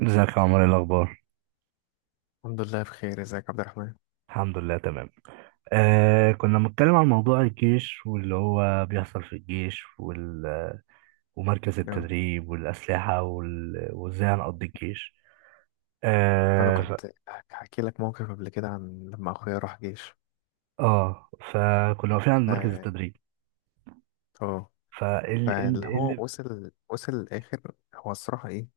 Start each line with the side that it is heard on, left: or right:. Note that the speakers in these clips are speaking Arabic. right: ازيك يا عمر؟ ايه الاخبار؟
left: الحمد لله بخير. ازيك يا عبد الرحمن؟
right: الحمد لله تمام. كنا بنتكلم عن موضوع الجيش واللي هو بيحصل في الجيش ومركز
left: يو.
right: التدريب والاسلحه وازاي هنقضي الجيش.
left: انا
right: اه ف...
left: كنت هحكي لك موقف قبل كده عن لما اخويا راح جيش.
right: اه فكنا واقفين عند مركز
left: ف-
right: التدريب.
left: اه
right: فال ال...
left: فاللي
right: إيه
left: هو
right: ال...
left: وصل الاخر. هو الصراحه ايه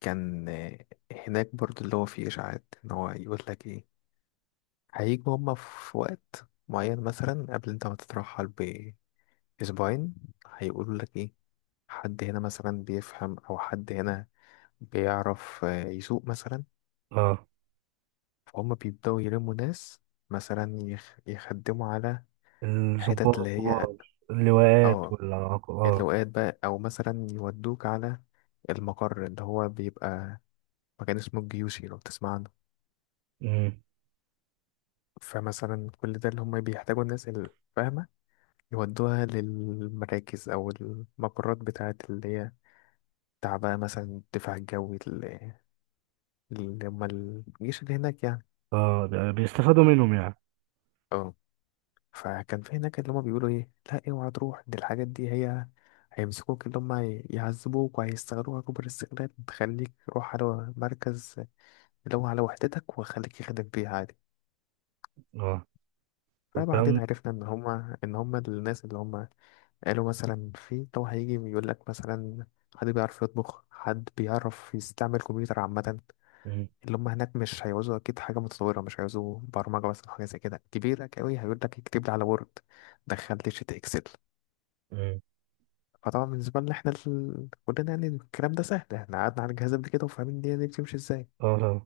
left: كان. هناك برضو اللي هو فيه اشاعات ان هو يقول لك ايه: هيجوا هما في وقت معين مثلا قبل انت ما تترحل باسبوعين. هيقولوا لك ايه: حد هنا مثلا بيفهم او حد هنا بيعرف يسوق مثلا.
right: اه
left: فهم بيبدأوا يلموا ناس مثلا يخدموا على
right: الضباط
left: حتت اللي هي،
right: الكبار، اللواءات
left: اه
right: والعقاب. اه
left: اللواءات بقى، أو مثلا يودوك على المقر اللي هو بيبقى مكان اسمه الجيوشي، لو تسمع عنه.
right: مم.
left: فمثلا كل ده اللي هم بيحتاجوا الناس الفاهمة يودوها للمراكز أو المقرات بتاعت اللي هي بتاع بقى مثلا الدفاع الجوي، اللي هم الجيش اللي هناك يعني.
right: اه ده بيستفادوا منهم يعني.
left: اه فكان في هناك اللي هما بيقولوا ايه: لا اوعى تروح. دي الحاجات دي هي هيمسكوك اللي هما، يعذبوك، وهيستغلوها كبر استغلال. تخليك روح على مركز اللي هو على وحدتك وخليك يخدم فيه عادي.
right: اه
left: فبعدين
right: والكلام.
left: عرفنا ان هما الناس اللي هما قالوا مثلا: في لو هيجي يقول لك مثلا حد بيعرف يطبخ، حد بيعرف يستعمل كمبيوتر عامة.
right: مم.
left: اللي هم هناك مش هيعوزوا أكيد حاجة متطورة، مش هيعوزوا برمجة مثلا، حاجة زي كده كبيرة أوي. هيقول لك: اكتب لي على وورد، دخل لي شيت إكسل.
right: مم.
left: فطبعا بالنسبة لنا احنا كلنا يعني الكلام ده سهل. احنا قعدنا على الجهاز قبل كده وفاهمين الدنيا دي بتمشي ازاي.
right: اه طبعا.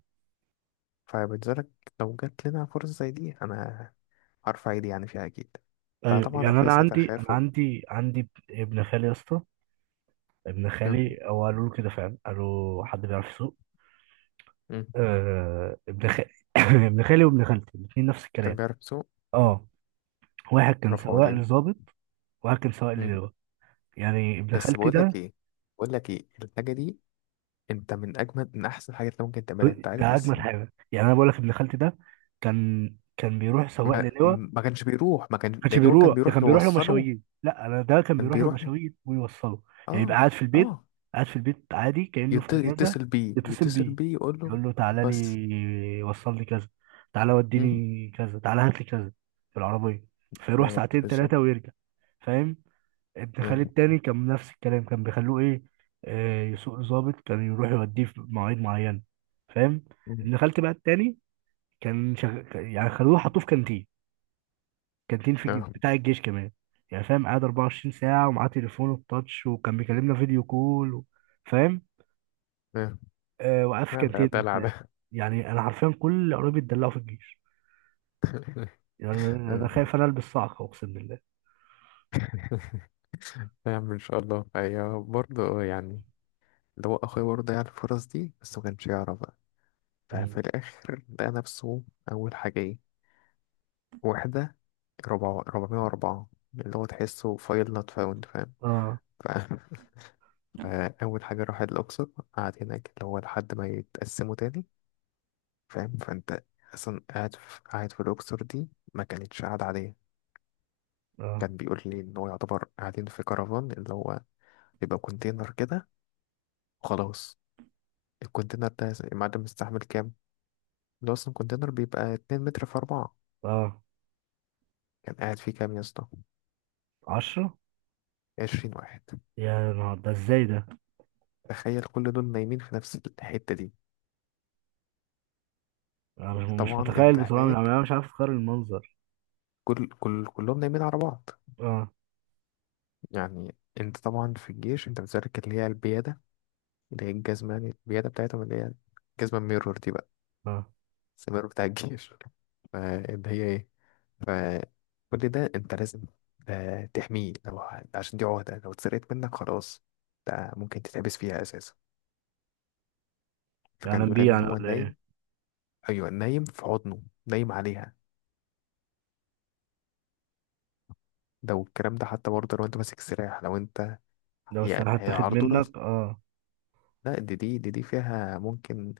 left: فبالنسبة لك، لو جات لنا فرصة زي دي، انا هرفع ايدي يعني فيها اكيد.
right: ايوه
left: فطبعا
right: يعني
left: اخويا
right: انا
left: ساعتها
right: عندي انا
left: خاف.
right: عندي عندي ابن خالي يا اسطى. ابن
left: آه.
right: خالي هو قالوا له كده فعلا، قالوا حد بيعرف يسوق.
left: مم.
right: آه ابن خالي. ابن خالي وابن خالتي الاثنين نفس
left: كان
right: الكلام.
left: بيعرف يسوق. مم.
right: اه. واحد كان
left: رفع
right: سواق
left: ايديه.
right: لظابط وواحد كان سواق
left: مم.
right: للواء. يعني ابن
left: بس
right: خالتي
left: بقول لك
right: ده،
left: ايه بقول لك ايه الحاجة دي انت من اجمل من احسن حاجات اللي ممكن تعملها، انت عارف،
right: ده
left: بس
right: اجمل حاجه. يعني انا بقول لك ابن خالتي ده كان كان بيروح سواق
left: ما,
right: للواء.
left: ما كانش بيروح. ما كان
right: كانش
left: اللي هو كان
right: بيروح، ده
left: بيروح
right: كان بيروح له
left: يوصله.
right: مشاوير. لا انا ده كان
left: كان
right: بيروح له
left: بيروح
right: مشاوير ويوصله. يعني يبقى
left: اه
right: قاعد في البيت،
left: اه
right: قاعد في البيت عادي كأنه في اجازه.
left: يتصل بيه
right: يتصل
left: يتصل
right: بيه
left: بيه يقول له.
right: يقول له تعالى
left: بس.
right: لي وصل لي كذا، تعالى
left: مم.
right: وديني كذا، تعالى هات لي كذا في العربيه. فيروح
left: بالظبط
right: ساعتين
left: بالظبط.
right: ثلاثه ويرجع، فاهم؟ ابن
left: اه.
right: خالي التاني كان نفس الكلام، كان بيخلوه ايه آه، يسوق ظابط. كان يروح يوديه في مواعيد معينه، فاهم؟
left: مم.
right: ابن خالتي بقى التاني كان يعني خلوه حطوه في كانتين، كانتين في
left: اه.
right: بتاع الجيش كمان. يعني فاهم، قاعد 24 ساعة ومعاه تليفونه التاتش وكان بيكلمنا فيديو كول فاهم.
left: اه.
right: آه وقف في
left: لا، ده
right: كانتين
left: دلع
right: مرتاح.
left: ده.
right: يعني أنا حرفيا كل قرايبي اتدلعوا في الجيش. يعني أنا
left: اه.
right: خايف أنا ألبس صعقة أقسم بالله.
left: نعم ان شاء الله هي برضه يعني اللي هو اخويا برضه ضيع الفرص دي، بس ما كانش يعرف بقى.
right: مم.
left: ففي الاخر لقى نفسه اول حاجه ايه: واحده ربع 404، اللي هو تحسه فايل نوت فاوند، فاهم؟
right: آه.
left: ف- فاول حاجه راح الاقصر. قعد هناك اللي هو لحد ما يتقسموا تاني، فاهم؟ فانت اصلا قاعد في الاقصر دي ما كانتش قاعده عاديه.
right: آه.
left: كان بيقول لي ان هو يعتبر قاعدين في كرفان، اللي هو بيبقى كونتينر كده وخلاص. الكونتينر ده المعدن مستحمل كام؟ اللي هو اصلا كونتينر بيبقى 2 متر في 4.
right: آه.
left: كان قاعد فيه كام يا اسطى؟
right: عشرة.
left: 20 واحد.
right: يا نهار ده، ازاي ده؟
left: تخيل كل دول نايمين في نفس الحتة دي.
right: أنا مش
left: طبعا انت
right: متخيل بصراحة.
left: هناك
right: أنا مش عارف أتخيل المنظر.
left: كل كل كلهم نايمين على بعض.
right: آه.
left: يعني انت طبعا في الجيش انت بتشارك اللي هي البيادة، اللي هي الجزمة يعني، البيادة بتاعتهم اللي هي الجزمة الميرور دي بقى،
right: آه.
left: السمير بتاع الجيش. فاللي هي ايه، فكل ده انت لازم تحميه. لو عشان دي عهدة، لو اتسرقت منك خلاص ده ممكن تتحبس فيها اساسا. فكان
right: يعني
left: بيقول
right: بيه
left: ان
right: يعني
left: هو
right: ولا إيه؟
left: نايم. ايوه، نايم في حضنه، نايم عليها. لو الكلام ده حتى برضه، لو انت ماسك سلاح، لو انت
right: لو
left: هي
right: السلاح
left: هي
right: اتاخد
left: على طول
right: منك آه.
left: لا، دي فيها ممكن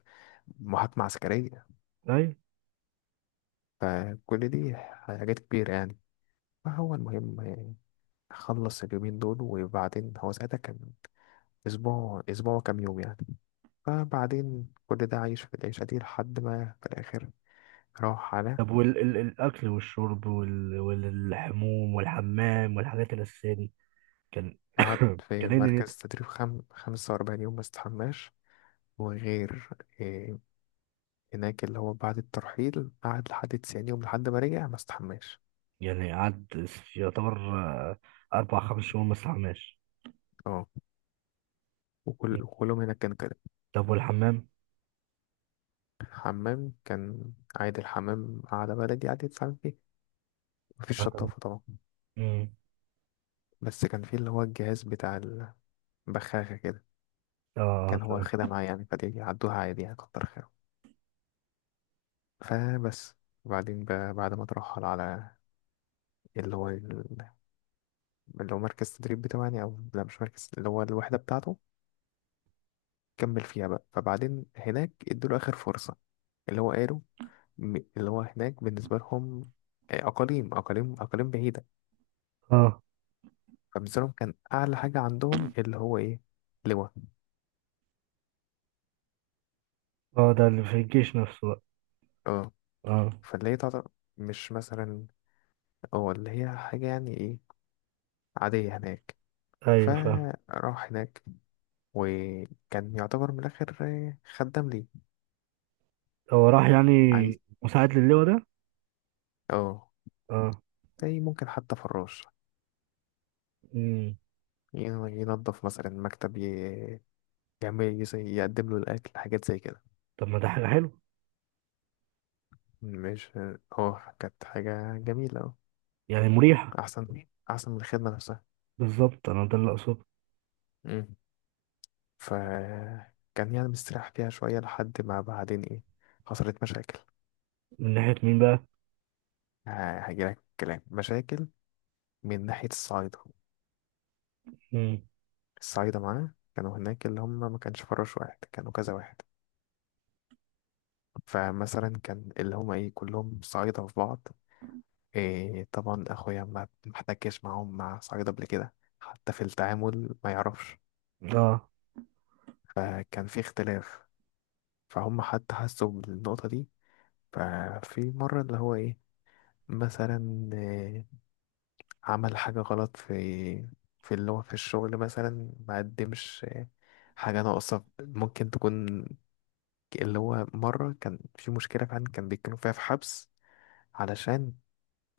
left: محاكمة عسكرية.
right: أيوة.
left: فكل دي حاجات كبيرة يعني. فهو المهم خلص اليومين دول. وبعدين هو ساعتها كان أسبوع، أسبوع كام يوم يعني. فبعدين كل ده عايش في العيشة دي لحد ما في الآخر راح على،
right: طب والأكل والشرب والحموم والحمام والحاجات الأساسية دي؟ كان.
left: قعد في
right: كان إيه نيته؟
left: مركز تدريب 45 يوم ما استحماش. وغير إيه هناك اللي هو بعد الترحيل قعد لحد 90 يوم، لحد ما رجع ما استحماش.
right: يعني قعد يعتبر أربع خمس شهور ما استحماش.
left: اه
right: مم.
left: وكلهم هناك كان كده.
right: طب والحمام؟
left: حمام كان عادي. الحمام قعدة بلدي عادي تتعامل فيه، مفيش
right: آه طبعا.
left: شطافة طبعا.
right: مم.
left: بس كان فيه اللي هو الجهاز بتاع البخاخة كده،
right: آه
left: كان هو
right: طبعا.
left: واخدها معاه يعني، فدي عدوها عادي يعني، كتر خير. فبس. وبعدين بقى بعد ما اترحل على اللي هو اللي هو مركز التدريب بتاعه يعني، او لا مش مركز، اللي هو الوحدة بتاعته. كمل فيها بقى. فبعدين هناك ادوله اخر فرصة. اللي هو قالوا، اللي هو هناك بالنسبة لهم اقاليم اقاليم اقاليم بعيدة.
right: آه.
left: فبالنسبة لهم كان اعلى حاجة عندهم اللي هو ايه: لواء.
right: آه، ده اللي في الجيش نفسه بقى.
left: اه
right: آه.
left: فاللي هي تعتبر مش مثلا، اه اللي هي حاجة يعني ايه، عادية هناك.
right: أيوه فاهم.
left: فراح هناك. وكان يعتبر من الآخر خدام ليه.
right: هو راح يعني
left: عايز
right: مساعد للواء ده؟
left: اه
right: آه.
left: زي ممكن حتى فراش،
right: مم.
left: ينظف مثلا مكتب، يعمل، يقدم له الأكل، حاجات زي كده.
right: طب ما ده حاجة حلوة.
left: مش. اه كانت حاجة جميلة، اه،
right: يعني مريحة.
left: أحسن أحسن من الخدمة نفسها.
right: بالظبط، أنا ده اللي أقصده.
left: مم. ف كان يعني مستريح فيها شوية لحد ما بعدين ايه: حصلت مشاكل.
right: من ناحية مين بقى؟
left: هجيلك كلام مشاكل من ناحية الصعايدة.
right: مم.
left: الصعايدة معانا كانوا هناك اللي هم ما كانش فراش واحد، كانوا كذا واحد. فمثلا كان اللي هم ايه كلهم صعايدة في بعض. طبعا اخويا ما احتكش معاهم، مع صعيد قبل كده حتى في التعامل ما يعرفش.
right: آه.
left: فكان في اختلاف. فهم حتى حسوا بالنقطة دي. ففي مرة اللي هو ايه، مثلا عمل حاجة غلط في، اللي هو في الشغل مثلا ما قدمش حاجة ناقصة ممكن تكون. اللي هو مرة كان في مشكلة فعلا كان بيتكلموا فيها في حبس علشان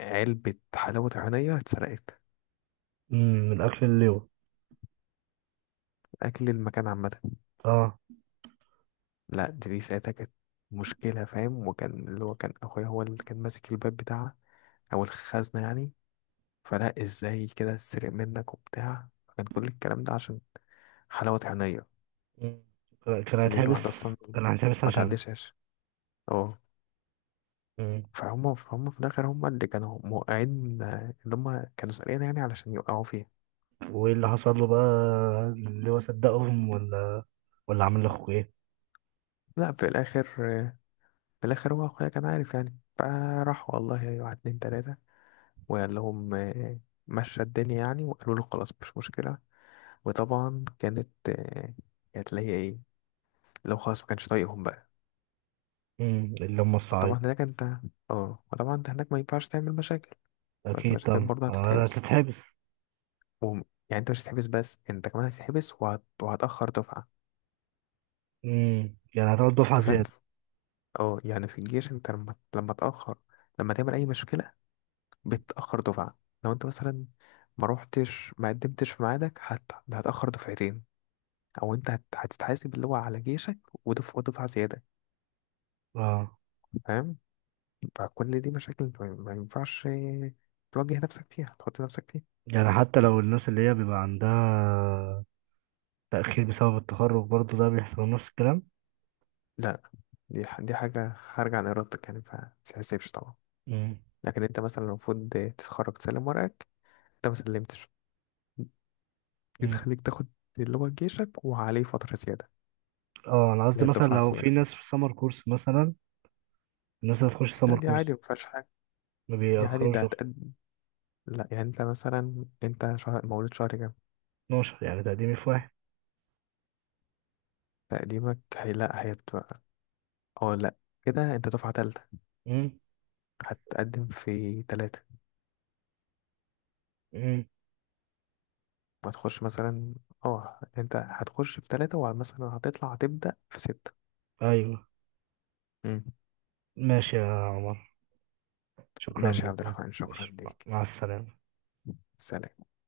left: علبة حلاوة طحينية اتسرقت.
right: مم. من أكل اللواء.
left: أكل المكان عامة.
right: آه.
left: لا، دي ساعتها كانت مشكلة، فاهم؟ وكان اللي هو كان أخويا هو اللي كان ماسك الباب بتاعها، أو الخزنة يعني. فلا إزاي كده تسرق منك وبتاع. كان كل الكلام ده عشان حلاوة عينيا.
right: مم. كان
left: اللي هي الواحدة
right: هيتحبس.
left: أصلا
right: كان هيتحبس
left: ما
right: عشان.
left: تعدشهاش. اه
right: مم.
left: فهم في الآخر هم اللي كانوا موقعين، اللي هم كانوا سارقين يعني علشان يوقعوا فيها.
right: وايه اللي حصل له بقى؟ اللي هو صدقهم، ولا ولا عمل لاخوه ايه؟
left: لا، آه، في الآخر هو أخويا كان عارف يعني. فراح والله واحد اتنين تلاتة وقال لهم، مشى الدنيا يعني. وقالوا له خلاص، مش مشكلة. وطبعا كانت اللي هي ايه، لو خلاص ما كانش طايقهم بقى.
right: مم. اللي هم الصعيد.
left: طبعا هناك انت، اه وطبعا انت هناك ما ينفعش تعمل مشاكل. قلت
right: اكيد
left: مشاكل
right: طبعا
left: برضه هتتحبس.
right: هتتحبس.
left: وهم- يعني انت مش هتتحبس بس، انت كمان هتتحبس وهتأخر دفعة.
right: مم. يعني هتقعد دفعة
left: انت فاهم؟
right: زيادة.
left: اه يعني في الجيش انت لما تأخر، لما تعمل اي مشكلة، بتأخر دفعة. لو انت مثلا ما روحتش، ما قدمتش في ميعادك، هتأخر دفعتين. او انت هتتحاسب اللي هو على جيشك ودفعة زيادة.
right: اه.
left: فاهم؟ فكل دي مشاكل ما ينفعش تواجه نفسك فيها، تحط نفسك فيها.
right: يعني حتى لو الناس اللي هي بيبقى عندها تأخير بسبب التخرج، برضه ده بيحصل نفس الكلام؟
left: لا، دي حاجة خارجة عن إرادتك يعني فمتتحسبش طبعا.
right: مم.
left: لكن أنت مثلا المفروض تتخرج، تسلم ورقك. أنت ما سلمتش. دي
right: مم.
left: تخليك تاخد اللي هو جيشك وعليه فترة زيادة،
right: اه انا
left: اللي
right: قصدي
left: هي
right: مثلا
left: الدفعة
right: لو في
left: الزيادة.
right: ناس في سمر كورس مثلا، الناس اللي تخش
left: لا،
right: سمر
left: دي عادي،
right: كورس
left: ما فيهاش حاجة.
right: ما
left: دي عادي
right: بيأخروش
left: ده
right: غير
left: هتقد. لا يعني أنت مثلا، أنت شهر مولود شهر كام؟
right: 12. يعني تقديمي في واحد.
left: تقديمك هي، لا، هيبقى، أو لا، كده أنت دفعة تالتة.
right: مم.
left: هتقدم في تلاتة.
right: مم.
left: وهتخش مثلا، اه انت هتخش في ثلاثة ومثلا هتطلع، هتبدأ في ستة.
right: ايوه.
left: مم.
right: ماشي يا عمر، شكرا
left: ماشي يا عبد
right: لك.
left: الرحمن، شكرا
right: ماشي، مع
left: ليك.
right: مع السلامة.
left: سلام.